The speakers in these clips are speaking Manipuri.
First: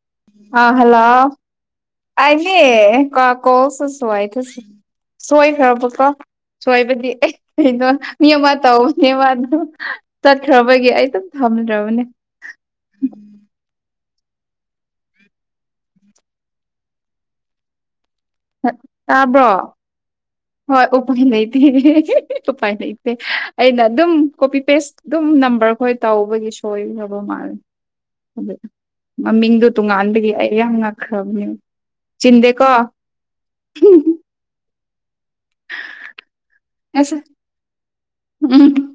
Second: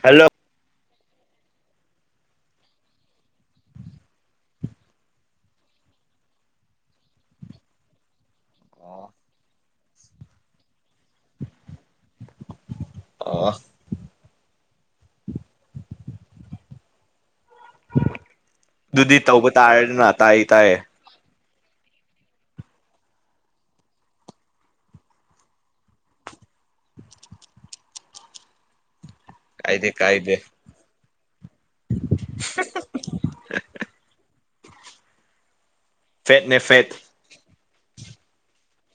ꯍꯜꯂꯣ ꯑꯥ ꯍꯜꯂꯣ [unintelligible] ꯁꯣꯏꯈ꯭ꯔꯕꯀꯣ꯫ ꯁꯣꯏꯕꯗꯤ ꯑꯦ ꯑꯩꯗꯣ ꯃꯤ ꯑꯃ ꯇꯧꯕꯅꯦꯕ ꯑꯗꯣ ꯆꯠꯈ꯭ꯔꯕꯒꯤ ꯑꯩ ꯑꯗꯨꯝ ꯊꯝꯗ꯭ꯔꯕꯅꯦ꯫ ꯑꯣ꯫ ꯗꯨꯗꯤ ꯇꯥꯕ꯭ꯔꯣ ꯇꯧꯕ ꯇꯥꯔꯦꯗꯅ꯫ ꯇꯥꯏ ꯇꯥꯏꯌꯦ ꯍꯣꯏ ꯎꯞ [unintelligible] ꯂꯩꯩꯇꯦ ꯎꯄꯥꯏ ꯂꯩꯩꯇꯦ ꯑꯩꯅ ꯑꯗꯨꯝ ꯀꯣꯄꯤ ꯄꯦꯁ ꯑꯗꯨꯝ ꯅꯝꯕꯔ ꯈꯣꯏ ꯇꯧꯕꯒꯤ ꯁꯣꯏꯈ꯭ꯔꯕ ꯃꯥꯜꯂꯦ [unintelligible] ꯃꯃꯤꯡꯗꯨ ꯀꯥꯏꯗꯦ ꯇꯣꯉꯥꯟꯕꯒꯤ ꯀꯥꯏꯗꯦ ꯑꯩ ꯌꯥꯝ ꯉꯛꯈ꯭ꯔꯕꯅꯦ꯫ ꯆꯤꯟꯗꯦ ꯀꯣ꯫ [inaudible] ꯐꯦꯠꯅꯦ ꯐꯦꯠ꯫ ꯎꯝ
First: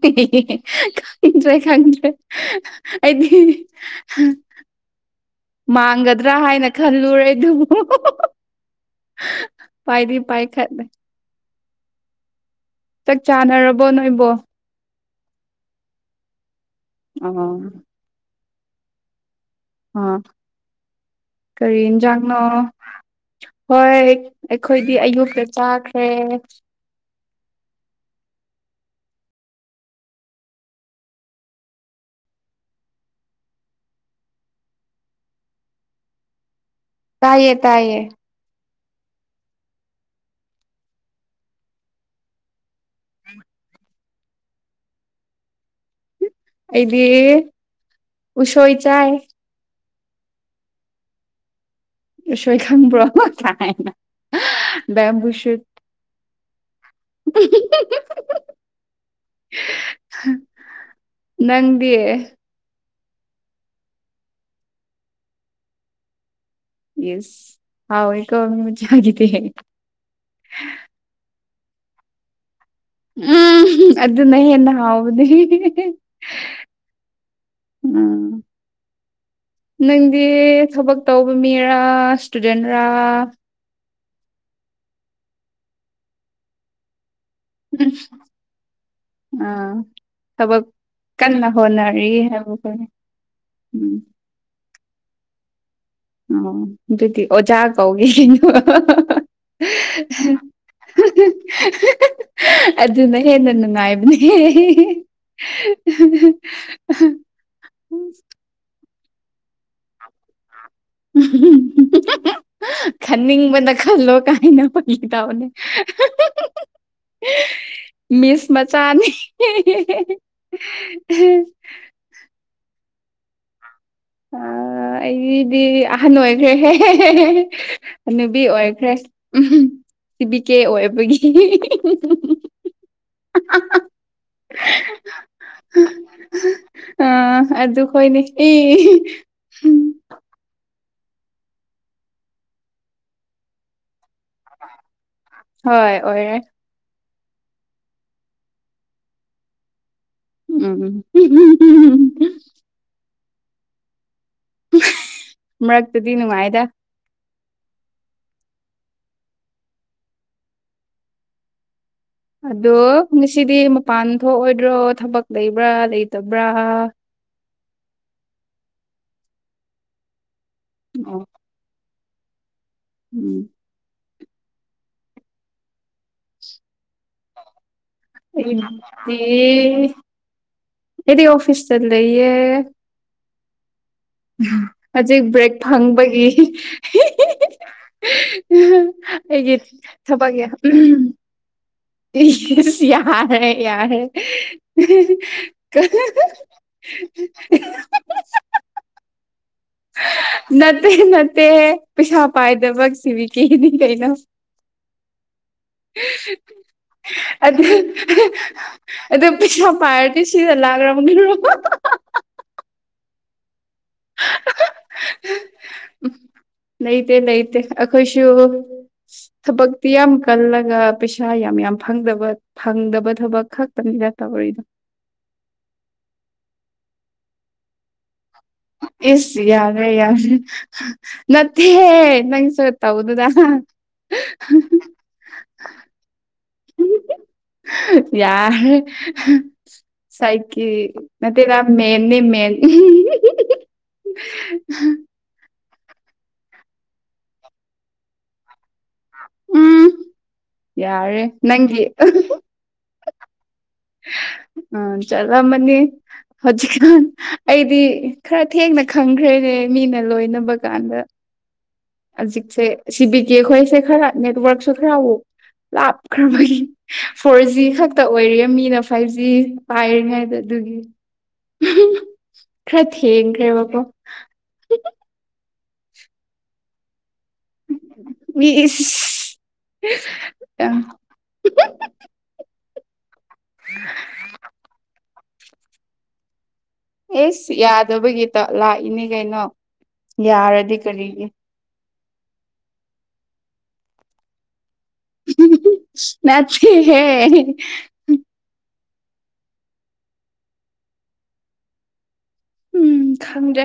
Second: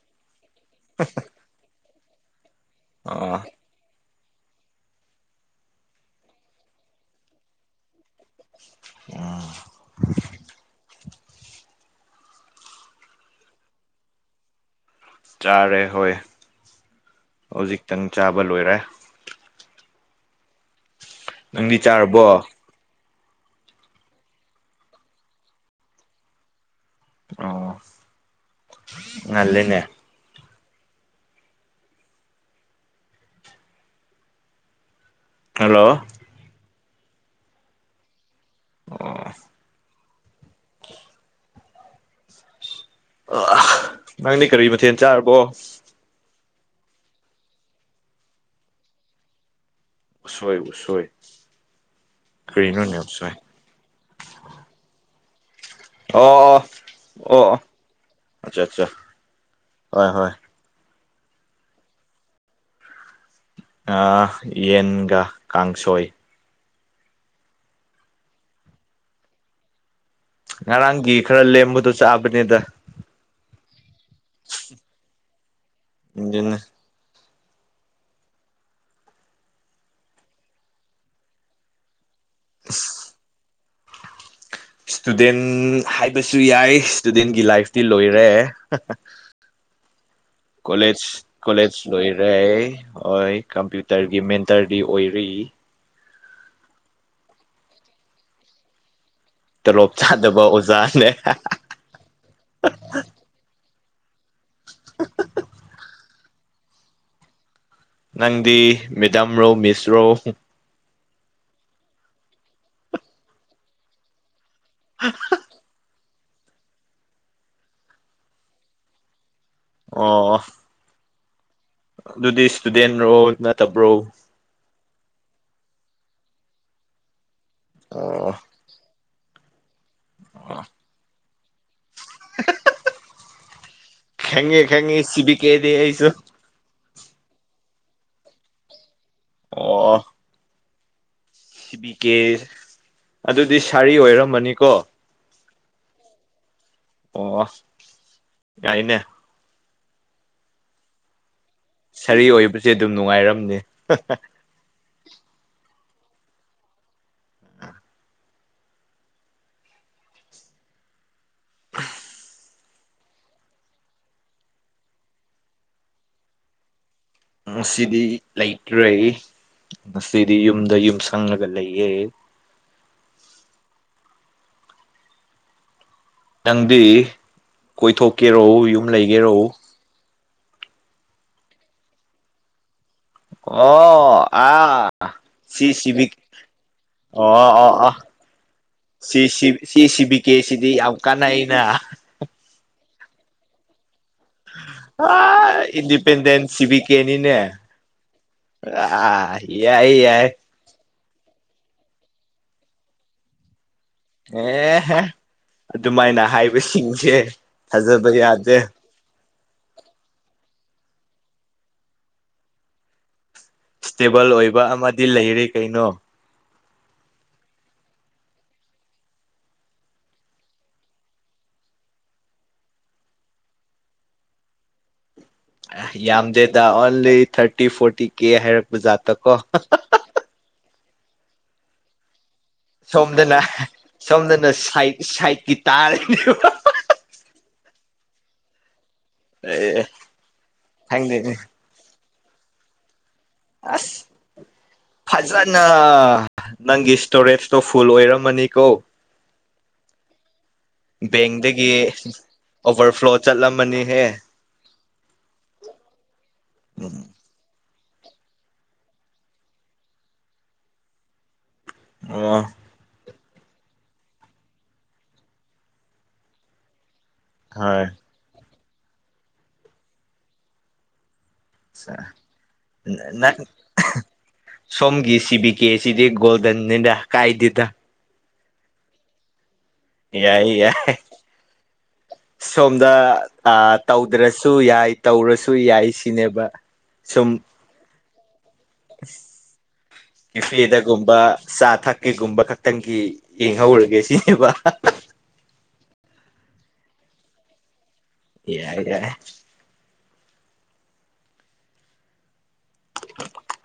ꯈꯪꯗ꯭ꯔꯦ ꯈꯪꯗ꯭ꯔꯦ꯫ ꯑꯩꯗꯤ ꯑꯣ ꯃꯥꯡꯒꯗ꯭ꯔꯥ ꯍꯥꯏꯅ ꯈꯜꯂꯨꯔꯦ ꯑꯗꯨꯕꯨ꯫ ꯄꯥꯏꯗꯤ ꯄꯥꯏꯈꯠꯂꯦ꯫ ꯆꯛ ꯆꯥꯅꯔꯕꯣ ꯅꯣꯏꯕꯣ꯫ ꯆꯥꯔꯦ ꯍꯣꯏ ꯑ ꯑꯥ ꯍꯧꯖꯤꯛꯇꯪ ꯆꯥꯕ ꯂꯣꯏꯔꯦ꯫ ꯑ ꯅꯪꯗꯤ ꯀꯔꯤ ꯆꯥꯔꯕꯣ ꯏꯟꯖꯥꯡꯅꯣ꯫ ꯍꯣꯏ ꯑꯩꯈꯣꯏꯗꯤ ꯑꯌꯨꯛꯇ ꯆꯥꯈ꯭ꯔꯦ꯫ ꯑꯣ ꯉꯜꯂꯦꯅꯦ꯫ ꯍꯜꯂꯣ꯫ ꯇꯥꯏꯌꯦ ꯇꯥꯏꯌꯦ꯫ ꯑꯣ꯫ [unintelligible] ꯅꯪꯗꯤ ꯀꯔꯤ ꯃꯊꯦꯟ ꯆꯥꯔꯕꯣ꯫ ꯑꯩꯗꯤ ꯎꯁꯣꯏ ꯆꯥꯏ꯫ ꯎꯁꯣꯏ ꯎꯁꯣꯏ꯫ ꯎꯁꯣꯏ ꯀꯔꯤꯅꯣꯅꯦ ꯈꯪꯕ꯭ꯔꯣ ꯎꯁꯣꯏ ꯀꯥꯏꯅ ꯕꯦꯝꯕꯨ ꯁꯨꯠ꯫ ꯑꯣ ꯑꯣ ꯑꯣ ꯑꯣ ꯑꯠꯆꯥ ꯆꯥ ꯍꯣꯏ ꯍꯣꯏ꯫ ꯅꯪꯗꯤ꯫ ꯑꯥꯥ ꯌꯦꯟꯒ ꯀꯥꯡꯁꯣꯏ꯫ ꯌꯦꯁ ꯍꯥꯎꯋꯤꯀꯣ ꯃꯤꯆꯥꯒꯤꯗꯤ ꯉꯔꯥꯡꯒꯤ ꯈꯔ ꯂꯦꯝꯕꯗꯣ ꯆꯥꯕꯅꯤꯗ ꯎꯝ ꯑꯗꯨ ꯅ ꯍꯦꯟꯅ ꯍꯥꯎꯕꯅꯤ ꯑꯗꯨꯅꯦ ꯎꯝ ꯅꯪꯗꯤ ꯊꯕꯛ ꯇꯧꯕ ꯃꯤꯔꯥ ꯁ꯭ꯇꯨꯗꯦꯟꯔꯥ ꯏꯁ꯭ꯇꯨꯗꯦꯟ ꯍꯥꯏꯕꯁꯨ ꯌꯥꯏ ꯏꯁ꯭ꯇꯨꯗꯦꯟꯒꯤ ꯂꯥꯏꯐꯇꯤ ꯂꯣꯏꯔꯦ ꯑꯥ ꯊꯕꯛ ꯀꯣꯂꯦꯖ ꯀꯟꯅ ꯀꯣꯂꯦꯖ ꯍꯣꯠꯅꯔꯤ ꯂꯣꯏꯔꯦ ꯍꯥꯏꯕ ꯑꯩꯈꯣꯏ ꯍꯣꯏ ꯎꯝ ꯀꯝꯄ꯭ꯌꯨꯇꯔꯒꯤ ꯃꯦꯟꯇꯔꯗꯤ ꯑꯣꯏꯔꯤ ꯑꯣ ꯑꯗꯨꯗꯤ ꯑꯣꯖꯥ ꯀꯧꯒꯦ ꯇꯣꯂꯣꯞ ꯆꯥꯗꯕ ꯑꯣꯖꯥꯅꯦ ꯑꯗꯨꯅ ꯍꯦꯟꯅ ꯅꯨꯡꯉꯥꯏꯕꯅꯦ ꯅꯪꯗꯤ ꯃꯦꯗꯥꯝ ꯔꯣ ꯃꯤꯁꯔꯣ ꯈꯟꯅꯤꯡꯕꯅ ꯈꯜꯂꯣ ꯀꯥꯏꯅ [unintelligible] ꯅꯦ ꯃꯤꯁ ꯃꯆꯥꯅꯦ ꯑꯣ [unintelligible] ꯑꯗꯨꯗꯤ ꯏꯁ꯭ꯇꯨꯗꯦꯟ ꯔꯣ ꯅꯠꯇꯕ꯭ꯔꯣ ꯑ ꯑꯩꯗꯤ ꯑꯍꯟ ꯑꯣꯏꯈ꯭ꯔꯦꯍꯦ ꯑꯣ ꯍꯅꯨꯕꯤ ꯑꯣꯏꯈ꯭ꯔꯦ ꯎꯝ ꯀꯦꯕꯤ ꯀꯦ ꯑꯣꯏꯕꯒꯤ [unintelligible] ꯍꯥ ꯍꯥ [unintelligible] ꯈꯪꯉꯦ ꯈꯪꯉꯦ ꯁꯤꯕꯤꯀꯦꯗꯦ ꯑꯩꯁꯨ ꯑꯥ ꯑꯗꯨꯈꯣꯏ ꯅꯦ ꯑꯣ ꯁꯤ ꯕꯤ ꯀꯦ ꯑꯗꯨꯗꯤ ꯁꯥꯔꯤ ꯑꯣꯏꯔꯣ ꯍꯣꯏ ꯑꯣꯏꯔꯦ ꯑꯣ ꯌꯥꯏꯅꯦ ꯎꯝ ꯎꯝ ꯁꯔꯤ ꯑꯣꯏꯕ ꯁꯦ ꯑꯗꯨꯝ ꯅꯨꯡꯉꯥꯏꯔꯝꯅꯤ ꯃꯔꯛꯇꯗꯤ ꯅꯨꯡꯉꯥꯏꯗ ꯑꯗꯣ ꯉꯁꯤꯗꯤ ꯃꯄꯥꯟ ꯊꯣꯛꯑꯣꯏꯗ꯭ꯔꯣ ꯊꯕꯛ ꯂꯩꯕ꯭ꯔꯥ ꯂꯩꯇꯕ꯭ꯔꯥ ꯉꯁꯤꯗꯤ ꯂꯩꯇ꯭ꯔꯦ ꯉꯁꯤꯗꯤ ꯌꯨꯝꯗ ꯌꯨꯝ ꯁꯪꯉꯒ ꯂꯩꯌꯦ ꯎꯝ ꯅꯪꯗꯤ ꯀꯣꯏꯊꯣꯛꯀꯦꯔꯣ ꯑꯩꯗꯤ ꯌꯨꯝ ꯂꯩꯒꯦꯔꯣ ꯑꯩꯗꯤ ꯑꯣꯐꯤꯁꯇ ꯂꯩꯌꯦ ꯑꯣ ꯑ ꯍꯧꯖꯤꯛ ꯕ꯭ꯔꯦꯛ ꯁꯤ ꯁꯤꯕꯤꯛ ꯐꯪꯕꯒꯤ ꯑꯣ ꯑꯣ ꯑ ꯑꯩꯒꯤ ꯁꯤ ꯁꯤ ꯕꯤ ꯀꯦ ꯊꯕꯛꯀꯤ ꯁꯤꯗꯤ ꯌꯥꯝ ꯀꯥꯟꯅꯩꯅ ꯏꯁ ꯌꯥꯔꯦ ꯌꯥꯔꯦ ꯑꯥ ꯏꯟꯗꯤꯄꯦꯟꯗꯦꯟꯁ ꯁꯤ ꯕꯤ ꯀꯦ ꯅꯤꯅꯦ ꯑ ꯌꯥꯏ ꯌꯥꯏ ꯅꯠꯇꯦ ꯅꯠꯇꯦꯍꯦ ꯄꯩꯁꯥ ꯄꯥꯏꯗꯕ ꯁꯤꯕꯤ ꯀꯦꯅꯤ ꯀꯩꯅꯣ ꯑꯦꯍꯦ ꯑꯗꯨꯃꯥꯏꯅ ꯍꯥꯏꯕꯁꯤꯡꯁꯦ ꯊꯥꯖꯕ ꯌꯥꯗꯦ ꯑꯗꯨꯗ ꯄꯩꯁꯥ ꯄꯥꯏꯔꯗꯤ ꯁꯤꯗ ꯂꯥꯛꯔꯕꯅꯤꯅ ꯏꯁ꯭ꯇꯦꯕꯜ ꯑꯣꯏꯕ ꯑꯃꯗꯤ ꯂꯩꯔꯦ ꯀꯩꯅꯣ ꯂꯩꯇꯦ ꯂꯩꯇꯦ ꯑꯩꯈꯣꯏꯁꯨ ꯊꯕꯛꯇꯤ ꯌꯥꯝ ꯀꯜꯂꯒ ꯄꯩꯁꯥ ꯌꯥꯝ ꯌꯥꯝ ꯐꯪꯗꯕ ꯐꯪꯗꯕ ꯊꯕꯛ ꯈꯛꯇꯅꯤꯗ ꯇꯧꯔꯤꯗꯣ ꯑꯥ ꯌꯥꯝꯗꯦꯗ ꯑꯣꯟꯂꯤ ꯊꯔꯇꯤ ꯐꯣꯔꯇꯤ ꯀꯦ ꯍꯥꯏꯔꯛ ꯏꯁ ꯌꯥꯔꯦ ꯌꯥꯔꯦ ꯅꯠꯇꯦꯍꯦ ꯅꯪ ꯁꯣꯏ ꯇꯧꯗꯨꯗꯥ ꯁꯣꯝꯗꯅ ꯁꯣꯝꯗꯅ ꯁꯥꯏꯠ ꯁꯥꯏꯠꯀꯤ ꯇꯥꯔꯅꯤꯕ ꯌꯥꯔꯦ ꯑꯦ ꯁꯥꯏꯗꯀꯤ ꯈꯪꯗꯦꯅꯦ ꯅꯠꯇꯦꯗ ꯃꯦꯟꯅꯦ ꯃꯦꯟ ꯑꯁ ꯐꯖꯅ ꯅꯪꯒꯤ ꯁꯇꯣꯔꯦꯁꯇꯣ ꯐꯨꯜ ꯑꯣꯏꯔꯝꯃꯅꯤꯀꯣ ꯎꯝ ꯌꯥꯔꯦ ꯕꯦꯡꯗꯒꯤ ꯅꯪꯒꯤ ꯑꯣꯚꯔꯐ꯭ꯂꯣ ꯆꯠꯂꯝꯃꯅꯤꯍꯦ ꯑꯥ ꯆꯠꯂꯝꯃꯅꯤ ꯍꯧꯖꯤꯛꯀꯥꯟ ꯑꯩꯗꯤ ꯈꯔ ꯊꯦꯡꯅ ꯈꯪꯈ꯭ꯔꯦꯅꯦ ꯃꯤꯅ ꯂꯣꯏꯅꯕ ꯀꯥꯟꯗ ꯑꯣ ꯍꯧꯖꯤꯛꯁꯦ ꯁꯤꯕꯤ ꯀꯦ ꯈꯣꯏꯁꯦ ꯈꯔ ꯅꯦꯠꯋꯔꯛꯁꯨ ꯈꯔ ꯂꯥꯞꯈ꯭ꯔꯕꯒꯤ ꯐꯣꯔ ꯖꯤ ꯍꯣꯏ ꯈꯛꯇ ꯑꯣꯏꯔꯤ ꯃꯤꯅ ꯐꯥꯏꯚ ꯖꯤ ꯄꯥꯏꯔꯤꯉꯩꯗ ꯑꯗꯨꯒꯤ ꯑꯠꯆꯥ ꯈꯔ ꯅꯪ ꯊꯦꯡꯈ꯭ꯔꯦꯕꯀꯣ ꯁꯣꯝꯒꯤ ꯁꯤꯕꯤ ꯀꯦꯁꯤꯗꯤ ꯒꯣꯜꯗꯟꯅꯤꯗ ꯀꯥꯏꯗꯦꯗ ꯏꯁ ꯌꯥꯏꯌꯦ ꯌꯥꯏ ꯁꯣꯝꯗ ꯑꯥ ꯇꯧꯗ꯭ꯔꯁꯨ ꯌꯥꯏ ꯇꯧꯔꯁꯨ ꯌꯥꯏ ꯁꯤꯅꯦꯕ ꯁꯨꯝ ꯏꯁ ꯌꯥꯗꯕꯒꯤꯇ ꯂꯥꯛꯏꯅꯤ ꯀꯩꯅꯣ ꯌꯥꯔꯗꯤ ꯀꯔꯤꯒꯤ ꯀꯦꯐꯦꯗꯒꯨꯝꯕ ꯆꯥ ꯊꯛꯀꯦꯒꯨꯝꯕ ꯈꯛꯇꯪꯒꯤ ꯌꯦꯡꯍꯧꯔꯒꯦ ꯁꯤꯅꯦꯕ ꯅꯠꯇꯦꯍꯦ ꯌꯥꯏꯌꯦ ꯌꯥꯏ ꯎꯝ ꯈꯪꯗ꯭ꯔꯦ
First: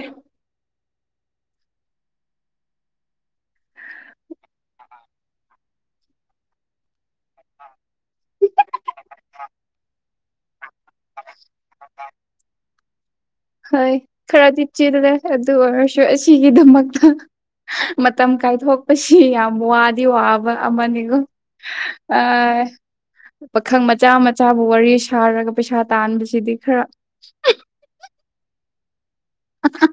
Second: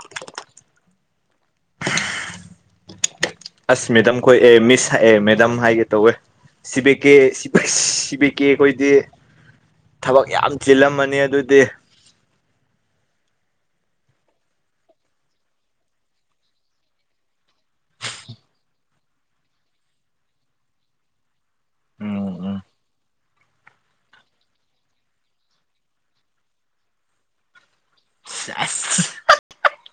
[inaudible] ꯑꯁ ꯃꯦꯗꯝꯈꯣꯏ ꯑꯦ ꯃꯤꯁ ꯍꯥꯏ ꯑꯦ ꯃꯦꯗꯥꯝ ꯍꯥꯏꯒꯦ ꯇꯧꯋꯦ ꯁꯤ ꯕꯤ ꯀꯦ ꯁꯤꯞ ꯁꯤ ꯕꯤ ꯀꯦ ꯈꯣꯏꯗꯤ ꯊꯕꯛ ꯌꯥꯝ ꯆꯤꯜꯂꯝꯃꯅꯤ ꯑꯗꯨꯗꯤ [unintelligible] ꯍꯣꯏ ꯈꯔꯗꯤ ꯆꯤꯜꯂꯦ ꯑꯗꯨ ꯑꯣꯏꯔꯁꯨ ꯑꯁꯤꯒꯤꯗꯃꯛꯇ ꯃꯇꯝ ꯀꯥꯏꯊꯣꯛꯄꯁꯤ ꯌꯥꯝ ꯋꯥꯗꯤ ꯋꯥꯕ ꯑꯃꯅꯤꯀꯣ ꯎꯝ ꯑꯥ ꯎꯝ ꯄꯥꯈꯪ ꯃꯆꯥ ꯃꯆꯥꯕꯨ ꯋꯥꯔꯤ ꯁꯥꯔꯒ ꯄꯩꯁꯥ ꯇꯥꯟꯕꯁꯤꯗꯤ ꯈꯔ ꯁꯦꯁ [unintelligible]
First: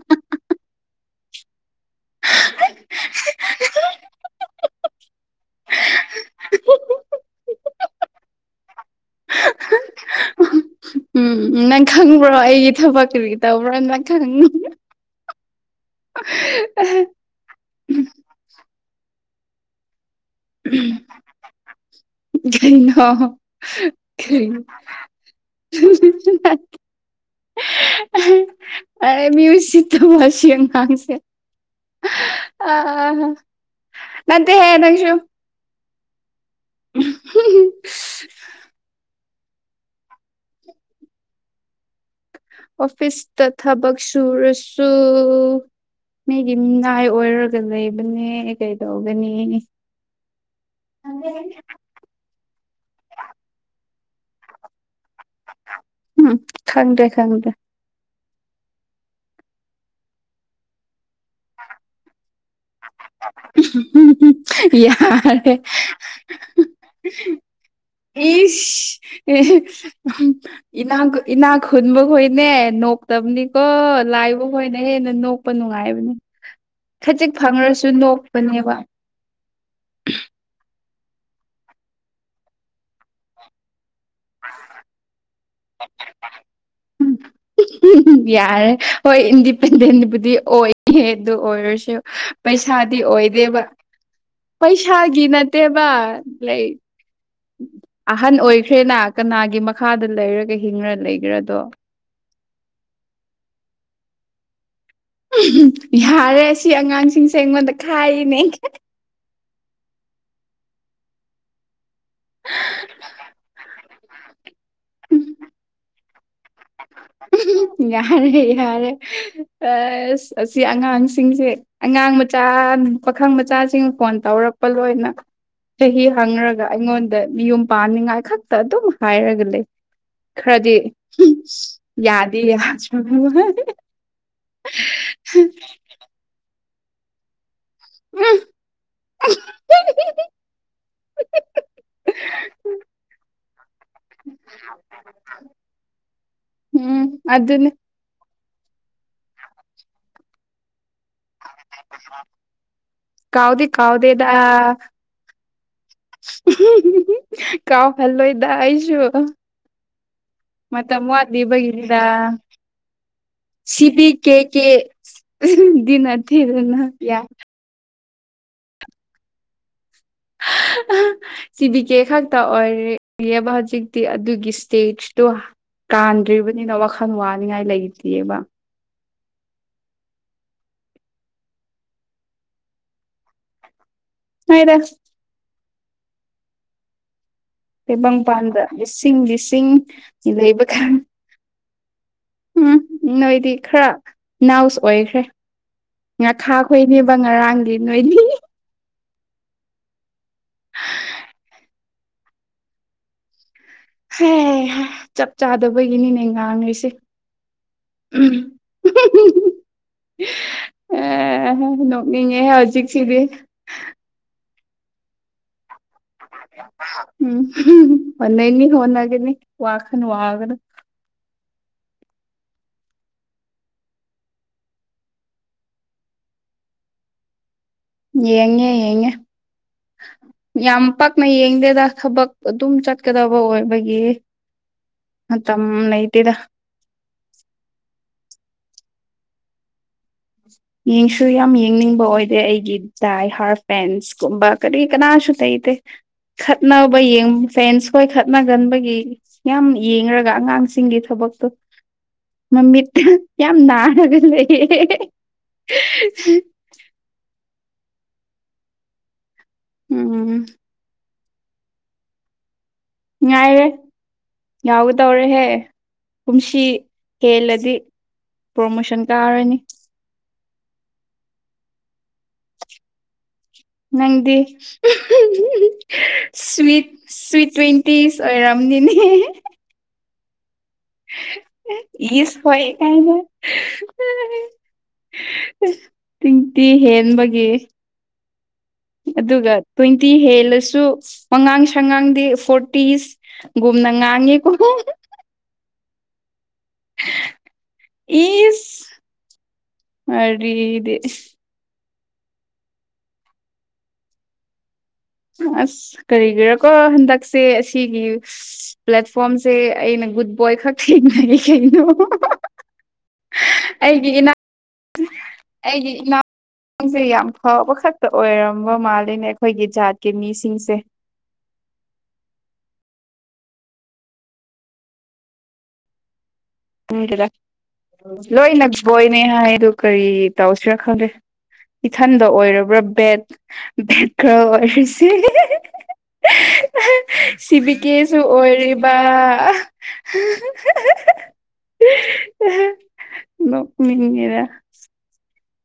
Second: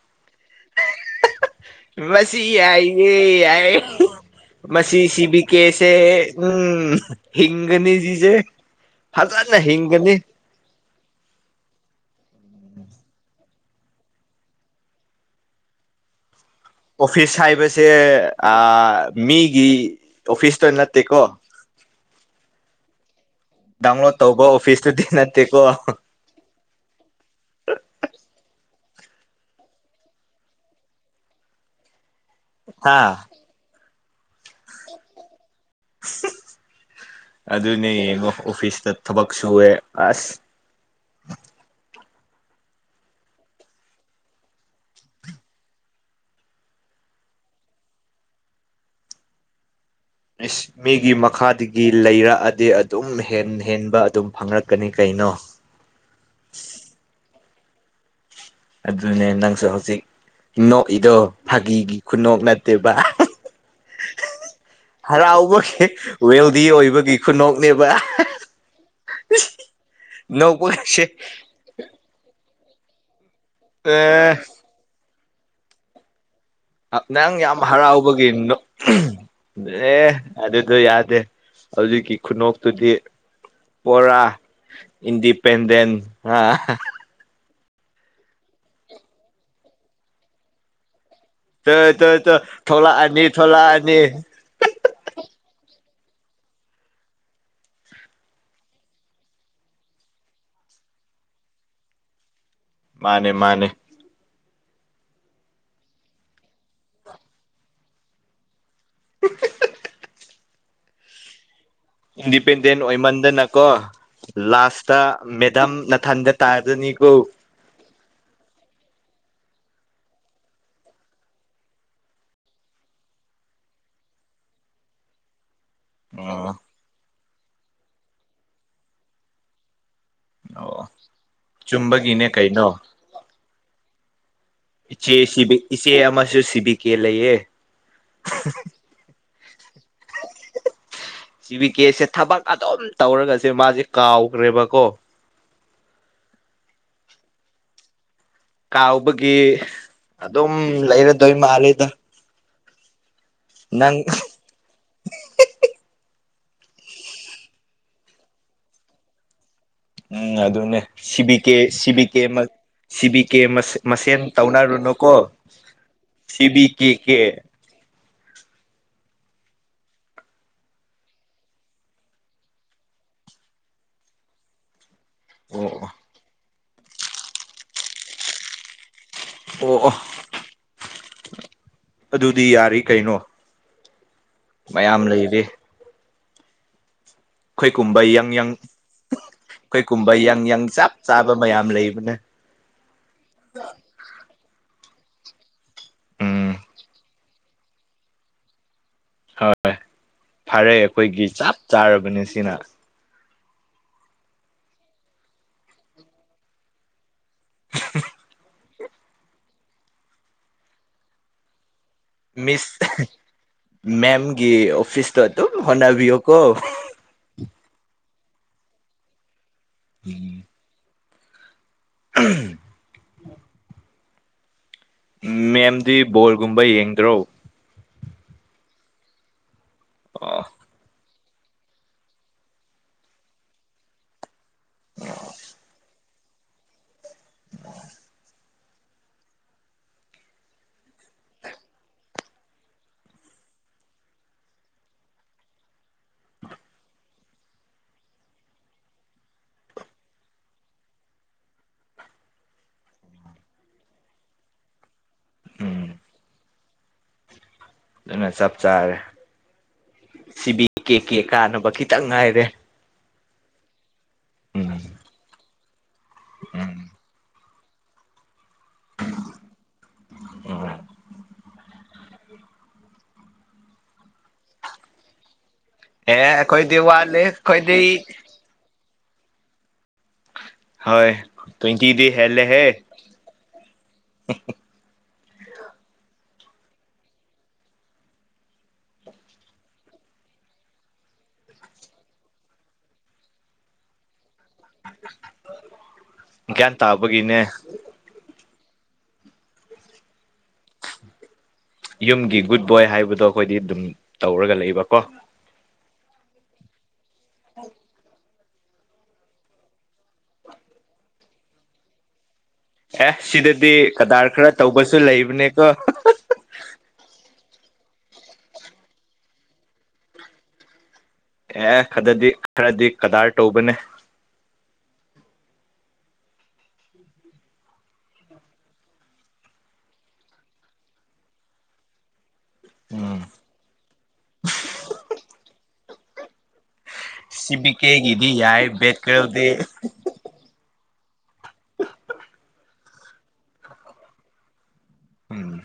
ꯃꯁꯤ ꯌꯥꯏꯅꯦ ꯌꯥꯏ ꯃꯁꯤ ꯁꯤꯕꯤ ꯀꯦꯁꯦ ꯎꯝ ꯍꯤꯡꯒꯅꯤ ꯁꯤꯁꯦ ꯐꯖꯅ ꯍꯤꯡꯒꯅꯤ ꯎꯝ ꯅꯪ ꯈꯪꯕ꯭ꯔꯣ ꯑꯩꯒꯤ ꯊꯕꯛ ꯀꯔꯤꯒꯤ ꯇꯧꯕ꯭ꯔꯣ ꯅꯪ ꯈꯪ [unintelligible] ꯐꯤꯁ ꯍꯥꯏꯕꯁꯦ ꯑꯥ ꯃꯤꯒꯤ ꯑꯣꯐꯤꯁꯇꯣ ꯅꯠꯇꯦꯀꯣ ꯀꯩꯅꯣ ꯗꯥꯎꯟꯂꯣꯗ ꯇꯧꯕ ꯀꯩ ꯑꯣꯐꯤꯁꯇꯨꯗꯤ ꯅꯠꯇꯦꯀꯣ [unintelligible] [unintelligible] ꯑꯦ ꯃꯤ ꯎꯁꯤꯠꯇꯕ ꯁꯤ ꯑꯉꯥꯡꯁꯦ ꯑꯥ ꯍꯥ ꯅꯠꯇꯦꯍꯦ ꯅꯪꯁꯨꯨ ꯑꯗꯨꯅꯦ ꯌꯦꯡꯉꯣ ꯑꯣꯐꯤꯁꯇ ꯊꯕꯛ ꯁꯨꯋꯦ ꯑꯁ ꯑꯣꯐꯤꯁꯇ ꯊꯕꯛ ꯁꯨꯔꯁꯨ ꯃꯤꯒꯤ ꯃꯤꯅꯥꯏ ꯑꯣꯏꯔꯒ ꯂꯩꯕꯅꯦ ꯀꯩꯗꯧꯒꯅꯤ ꯢꯁ ꯃꯤꯒꯤ ꯃꯈꯥꯗꯒꯤ ꯂꯩꯔꯛꯑꯗꯤ ꯑꯗꯨꯝ ꯍꯦꯟ ꯍꯦꯟꯕ ꯑꯗꯨꯝ ꯐꯪꯂꯛꯀꯅꯤ ꯀꯩꯅꯣ ꯎꯝ ꯈꯪꯗ꯭ꯔꯦ ꯈꯪꯗꯦ ꯑꯗꯨꯅꯦ ꯅꯪꯁꯨ ꯍꯧꯖꯤꯛ ꯅꯣꯛꯏꯗꯣ ꯐꯥꯒꯤꯒꯤ ꯈꯨꯅꯣꯛ ꯅꯠꯇꯦꯕ ꯌꯥꯔꯦ ꯍꯔꯥꯎꯕꯒꯤ ꯋꯦꯜꯗꯤ ꯑꯣꯏꯕꯒꯤ ꯈꯨꯅꯣꯛꯅꯦꯕ ꯏꯁ ꯑꯦꯍꯦ ꯅꯣꯛꯄꯒꯁꯦ ꯏꯅꯥꯒ ꯏꯅꯥꯛ ꯈꯨꯟꯕ ꯈꯣꯏꯅꯦ ꯅꯣꯛꯇꯕꯅꯤꯀꯣ ꯑꯦ ꯂꯥꯏꯕ ꯈꯣꯏꯅ ꯍꯦꯟꯅ ꯅꯣꯛꯄ ꯅꯨꯡꯉꯥꯏꯕꯅꯦ ꯑꯥ ꯅꯪ ꯌꯥꯝ ꯍꯔꯥꯎꯕꯒꯤ ꯅꯣ ꯑꯦ ꯑꯗꯨꯗꯣ ꯌꯥꯗꯦ ꯍꯧꯖꯤꯛꯀꯤ ꯈꯨꯅꯣꯛꯇꯨꯗꯤ ꯄꯣꯔꯥ ꯏꯟꯗꯤꯄꯦꯟꯗꯦꯟ ꯍꯥ ꯌꯥꯔꯦ ꯍꯣꯏ ꯏꯟꯗꯤꯄꯦꯟꯗꯦꯟꯕꯨꯗꯤ ꯑꯣꯏ ꯍꯦ ꯗꯨ ꯇ ꯑꯣꯏꯔꯁꯨ ꯇ ꯇ ꯄꯩꯁꯥꯗꯤ ꯊꯣꯛꯂꯛꯑꯅꯤ ꯑꯣꯏꯗꯦꯕ ꯊꯣꯛꯂꯛꯑꯅꯤ ꯄꯩꯁꯥꯒꯤ ꯅꯠꯇꯦꯕ ꯂꯩꯛ ꯑꯍꯟ ꯑꯣꯏꯈ꯭ꯔꯦꯅꯥ ꯀꯅꯥꯒꯤ ꯃꯈꯥꯗ ꯂꯩꯔꯒ ꯍꯤꯡꯔꯥ ꯂꯩꯒꯔꯗꯣ ꯃꯥꯅꯦ ꯃꯥꯅꯦ ꯌꯥꯔꯦ ꯁꯤ ꯑꯉꯥꯡꯁꯤꯡꯁꯦ ꯑꯩꯉꯣꯟꯗ ꯈꯥꯏꯔꯤꯅꯦ [unintelligible] ꯏꯟꯗꯤꯄꯦꯟꯗꯦꯟ ꯑꯣꯏꯃꯟꯗꯅꯀꯣ ꯂꯥꯁꯇ ꯃꯦꯗꯥꯝ ꯅꯥꯊꯟꯗ ꯇꯥꯗꯅꯤꯀꯣ ꯌꯥꯔꯦ ꯌꯥꯔꯦ ꯑꯁ ꯑꯁꯤ ꯑꯉꯥꯡꯁꯤꯡꯁꯦ ꯑꯉꯥꯡ ꯃꯆꯥ ꯄꯥꯈꯪ ꯃꯆꯥꯁꯤꯡ ꯐꯣꯟ ꯇꯧꯔꯛꯄ ꯂꯣꯏꯅ ꯆꯍꯤ ꯑꯣ ꯍꯪꯔꯒ ꯑꯩꯉꯣꯟꯗ ꯃꯌꯨꯝ ꯄꯥꯟꯅꯤꯡꯉꯥꯏ ꯈꯛꯇ ꯑꯗꯨꯝ ꯍꯥꯏꯔꯒ ꯂꯩ ꯑꯣ ꯈꯔꯗꯤ ꯆꯨꯝꯕꯒꯤꯅꯦ ꯌꯥꯗꯤ ꯀꯩꯅꯣ ꯌꯥꯗ꯭ꯔ [unintelligible] ꯏꯆꯦꯁꯤꯕꯤ ꯏꯆꯦ ꯑꯃꯁꯨ ꯁꯤꯕꯤꯀꯦ ꯂꯩꯌꯦ [unintelligible] ꯁꯤꯕꯤ ꯀꯦꯁꯦ ꯊꯕꯛ ꯑꯗꯨꯝ ꯇꯧꯔꯒꯁꯦ ꯃꯥꯁꯦ ꯀꯥꯎꯈ꯭ꯔꯦꯕꯀꯣ ꯎꯝ ꯑꯗꯨꯅꯦ ꯀꯥꯎꯕꯒꯤ ꯑꯗꯨꯝ ꯂꯩꯔꯗꯣꯏ ꯃꯥꯜꯂꯦꯗ ꯀꯥꯎꯗꯤ ꯅꯪ ꯀꯥꯎꯗꯦꯗ [unintelligible] ꯀꯥꯎꯍꯜꯂꯣꯏꯗ ꯑꯩꯁꯨ ꯎꯝ ꯑꯗꯨꯅꯦ ꯃꯇꯝ ꯁꯤꯕꯤ ꯀꯦ ꯋꯥꯠꯂꯤꯕꯒꯤꯅꯤꯗ ꯁꯤꯕꯤ ꯀꯦ ꯑꯃ ꯁꯤ ꯕꯤ ꯀꯦ ꯃꯁꯦ ꯁꯤꯕꯤ ꯃꯁꯦꯟ ꯀꯦ ꯀꯦ ꯇꯧꯅꯔꯨꯅꯨꯀꯣ ꯗꯤ ꯁꯤꯕꯤ ꯅꯠꯇꯦꯗꯅ ꯀꯦ ꯌꯥ ꯀꯦ ꯁꯤ ꯕꯤ ꯀꯦ ꯈꯛꯇ ꯑꯣꯏꯔꯤꯌꯦꯕ ꯍꯧꯖꯤꯛꯇꯤ ꯑꯗꯨꯒꯤ ꯏꯁ꯭ꯇꯦꯖ ꯇꯨ ꯑꯣ ꯀꯥꯟꯗ꯭ꯔꯤꯕꯅꯤꯅ ꯋꯥꯈꯜ ꯋꯥꯅꯤꯡꯉꯥꯏ ꯂꯩꯇꯦꯕ ꯑꯣ ꯑꯣ ꯑꯗꯨꯗꯤ ꯌꯥꯔꯤ ꯀꯩꯅꯣ ꯅꯣꯏꯗ ꯃꯌꯥꯝ ꯂꯩꯔꯦ ꯈꯣꯏ ꯀꯨꯝꯕ ꯌꯪ ꯌꯪ ꯇꯥꯏꯕꯪꯄꯥꯟꯗ ꯂꯤꯁꯤꯡ ꯂꯤꯁꯤꯡ ꯈꯣꯏ ꯀꯨꯝꯕ ꯌꯪ ꯌꯪ ꯂꯩꯕ ꯆꯞ ꯀꯥꯟ ꯆꯥꯕ ꯃꯌꯥꯝ ꯂꯩꯕꯅꯦ ꯎꯝ ꯅꯣꯏꯗꯤ ꯈꯔ ꯅꯥꯎꯁ ꯑꯣꯏꯈ꯭ꯔꯦ ꯎꯝ ꯉꯥꯈꯥ ꯈꯣꯏꯅꯦ ꯉꯔꯥꯡꯒꯤ ꯅꯣꯢꯗꯤ ꯍꯣꯏ ꯐꯔꯦ ꯑꯈꯣꯏꯒꯤ ꯆꯞ ꯆꯥꯔꯕꯅꯤ ꯁꯤꯅ ꯍꯩ ꯍꯥ ꯆꯞ ꯆꯥꯗꯕꯒꯤꯅꯤꯅꯦ ꯉꯥꯡꯂꯤꯁꯤ [unintelligible] ꯑ ꯅꯣꯛ ꯃꯤꯁ ꯃꯦꯝꯒꯤ ꯑꯣꯐꯤꯁꯇꯣ ꯑꯗꯨꯝ ꯍꯣꯠꯅꯕꯤꯌꯣꯀꯣ ꯎꯝ ꯍꫭꯠꯅꯩꯅꯤ ꯍꯣꯅꯒꯅꯤ ꯋꯥꯈꯟ ꯋꯥꯒꯅꯨ ꯎꯝ ꯃꯦꯝꯗꯤ ꯕꯣꯜꯒꯨꯝꯕ ꯌꯦꯡꯗ꯭ꯔꯣ ꯌꯦꯡꯉꯦ ꯌꯦꯡꯉꯦ ꯑꯣ ꯌꯥꯝ ꯄꯛꯅ ꯌꯦꯡꯗꯦꯗ ꯊꯕꯛ ꯑꯗꯨꯝ ꯆꯠꯀꯗꯕ ꯑꯣꯏꯕꯒꯤ ꯃꯇꯝ ꯂꯩꯇꯦꯗ ꯌꯦꯡꯁꯨ ꯌꯥꯝ ꯌꯦꯡꯅꯤꯡꯕ ꯑꯣꯏꯗꯦ ꯑꯩꯒꯤ ꯗꯥꯏ ꯍꯥꯔ ꯐꯦꯟꯁ ꯀꯨꯝꯕ ꯀꯔꯤ ꯀꯅꯥꯁꯨ ꯇꯩꯇꯦ ꯈꯠꯅꯕ ꯌꯦꯡ ꯐꯦꯟꯁ ꯈꯣꯏ ꯈꯠꯅꯒꯟꯕꯒꯤ ꯌꯥꯝ ꯌꯦꯡꯔꯒ ꯑꯉꯥꯡꯁꯤꯡꯒꯤ ꯊꯕꯛꯇꯣ ꯃꯃꯤꯠ ꯍꯥ ꯌꯥꯝ ꯅꯥꯔꯒ ꯂꯩꯌꯦ ꯎꯝ [unintelligible] ꯑꯗꯨꯅ ꯆꯞ ꯆꯥꯔꯦ ꯎꯝ ꯁꯤꯕꯤ ꯀꯦ ꯀꯦ ꯀꯥꯅꯕ ꯈꯤꯇꯪ ꯉꯥꯏꯔꯦ ꯉꯥꯏꯔꯦ ꯎꯝ ꯉꯥꯎꯒꯗꯧꯔꯦꯍꯦ ꯀꯨꯝꯁꯤ ꯎꯝ ꯀꯦ ꯍꯦꯜꯂꯗꯤ ꯄ꯭ꯔꯣꯃꯣꯁꯟ ꯀꯥꯔꯅꯤ ꯎꯝ ꯅꯪꯗꯤ ꯑꯦ ꯑꯩꯈꯣꯏꯗꯤ ꯁ꯭ꯋꯤꯠ ꯋꯥꯠꯂꯦ ꯁ꯭ꯋꯤꯠ ꯑꯩꯈꯣꯏꯗꯤ ꯇ꯭ꯋꯣꯟꯇꯤꯁ ꯑꯣꯏꯔꯝꯅꯤꯅꯦ ꯍꯣꯏ ꯇ꯭ꯋꯦꯟꯇꯤꯗꯤ ꯏꯁ ꯍꯦꯜꯂꯦꯍꯦ ꯍꯣꯢ ꯀꯥꯏꯅ ꯇꯣꯢꯟꯇꯤ ꯍꯦꯟꯕꯒꯤ ꯑꯗꯨꯒ ꯇ꯭ꯋꯣꯟꯇꯤ ꯍꯦꯜꯂꯁꯨ ꯋꯉꯥꯡ ꯁꯉꯥꯡꯗꯤ ꯐꯣꯔꯇꯤꯁ ꯒꯨꯨꯝꯅ ꯉꯥꯡꯉꯤꯀꯣ ꯒ꯭ꯌꯥꯟ ꯇꯥꯕꯒꯤꯅꯦ ꯏꯁ ꯃꯔꯤꯗꯤ ꯌꯨꯝꯒꯤ ꯒꯨꯗ ꯕꯣꯏ ꯍꯥꯏꯕꯗꯣ ꯑꯈꯣꯏꯗꯤ ꯑꯗꯨꯝ ꯇꯧꯔꯒ ꯂꯩꯕ ꯀꯣ ꯑꯁ ꯀꯔꯤꯒꯤꯔꯀꯣ ꯍꯟꯗꯛꯁꯦ ꯑꯁꯤꯒꯤ ꯄ꯭ꯂꯦꯠꯐꯣꯔ꯭ꯝꯁꯦ ꯑꯩꯅ ꯒꯨꯗ ꯕꯣꯏ ꯈꯛ ꯊꯦꯡꯅꯩ ꯀꯩꯅꯣ ꯑꯦ ꯁꯤꯗꯗꯤ ꯑꯩꯒꯤ ꯀꯗꯥꯔ ꯈꯔ ꯇꯧꯕꯁꯨ ꯂꯩꯕꯅꯦꯀꯣ ꯅꯪꯁꯦ ꯌꯥꯝ ꯐꯕ ꯈꯛꯇ ꯑꯣꯏꯔꯝꯕ ꯃꯥꯜꯂꯦꯅꯦ ꯑꯩꯈꯣꯏꯒꯤ ꯖꯥꯠꯀꯤ ꯃꯤꯁꯤꯡꯁꯦ ꯑꯦ ꯈꯗꯗꯤ ꯈꯔꯗꯤ ꯀꯗꯥꯔ ꯇꯧꯕꯅꯦ ꯈꯪꯗꯦꯗ ꯂꯣꯏꯅ ꯕꫭꯏꯅꯦ ꯍꯥꯏꯗꯨ ꯀꯔꯤ ꯇꯧꯁꯤꯔꯥ ꯈꯪꯗꯔꯦ ꯏꯊꯟꯗ ꯑꯣꯏꯔꯕ꯭ꯔꯥ ꯎꯝ ꯕꯦꯠ ꯕꯦꯠ ꯒ꯭ꯔꯜ ꯑꯣꯏꯔꯤꯁꯦ [unintelligible] ꯁꯤ ꯕꯤ ꯁꯤꯕꯤꯀꯦꯁꯨ ꯀꯦꯒꯤꯗꯤ ꯌꯥꯏ ꯑꯣꯏꯔꯤꯕ ꯕꯦꯠ ꯀꯔꯜꯗꯤ [unintelligible] ꯅꯣꯛꯅꯤꯡꯉꯦꯗ ꯎꯝ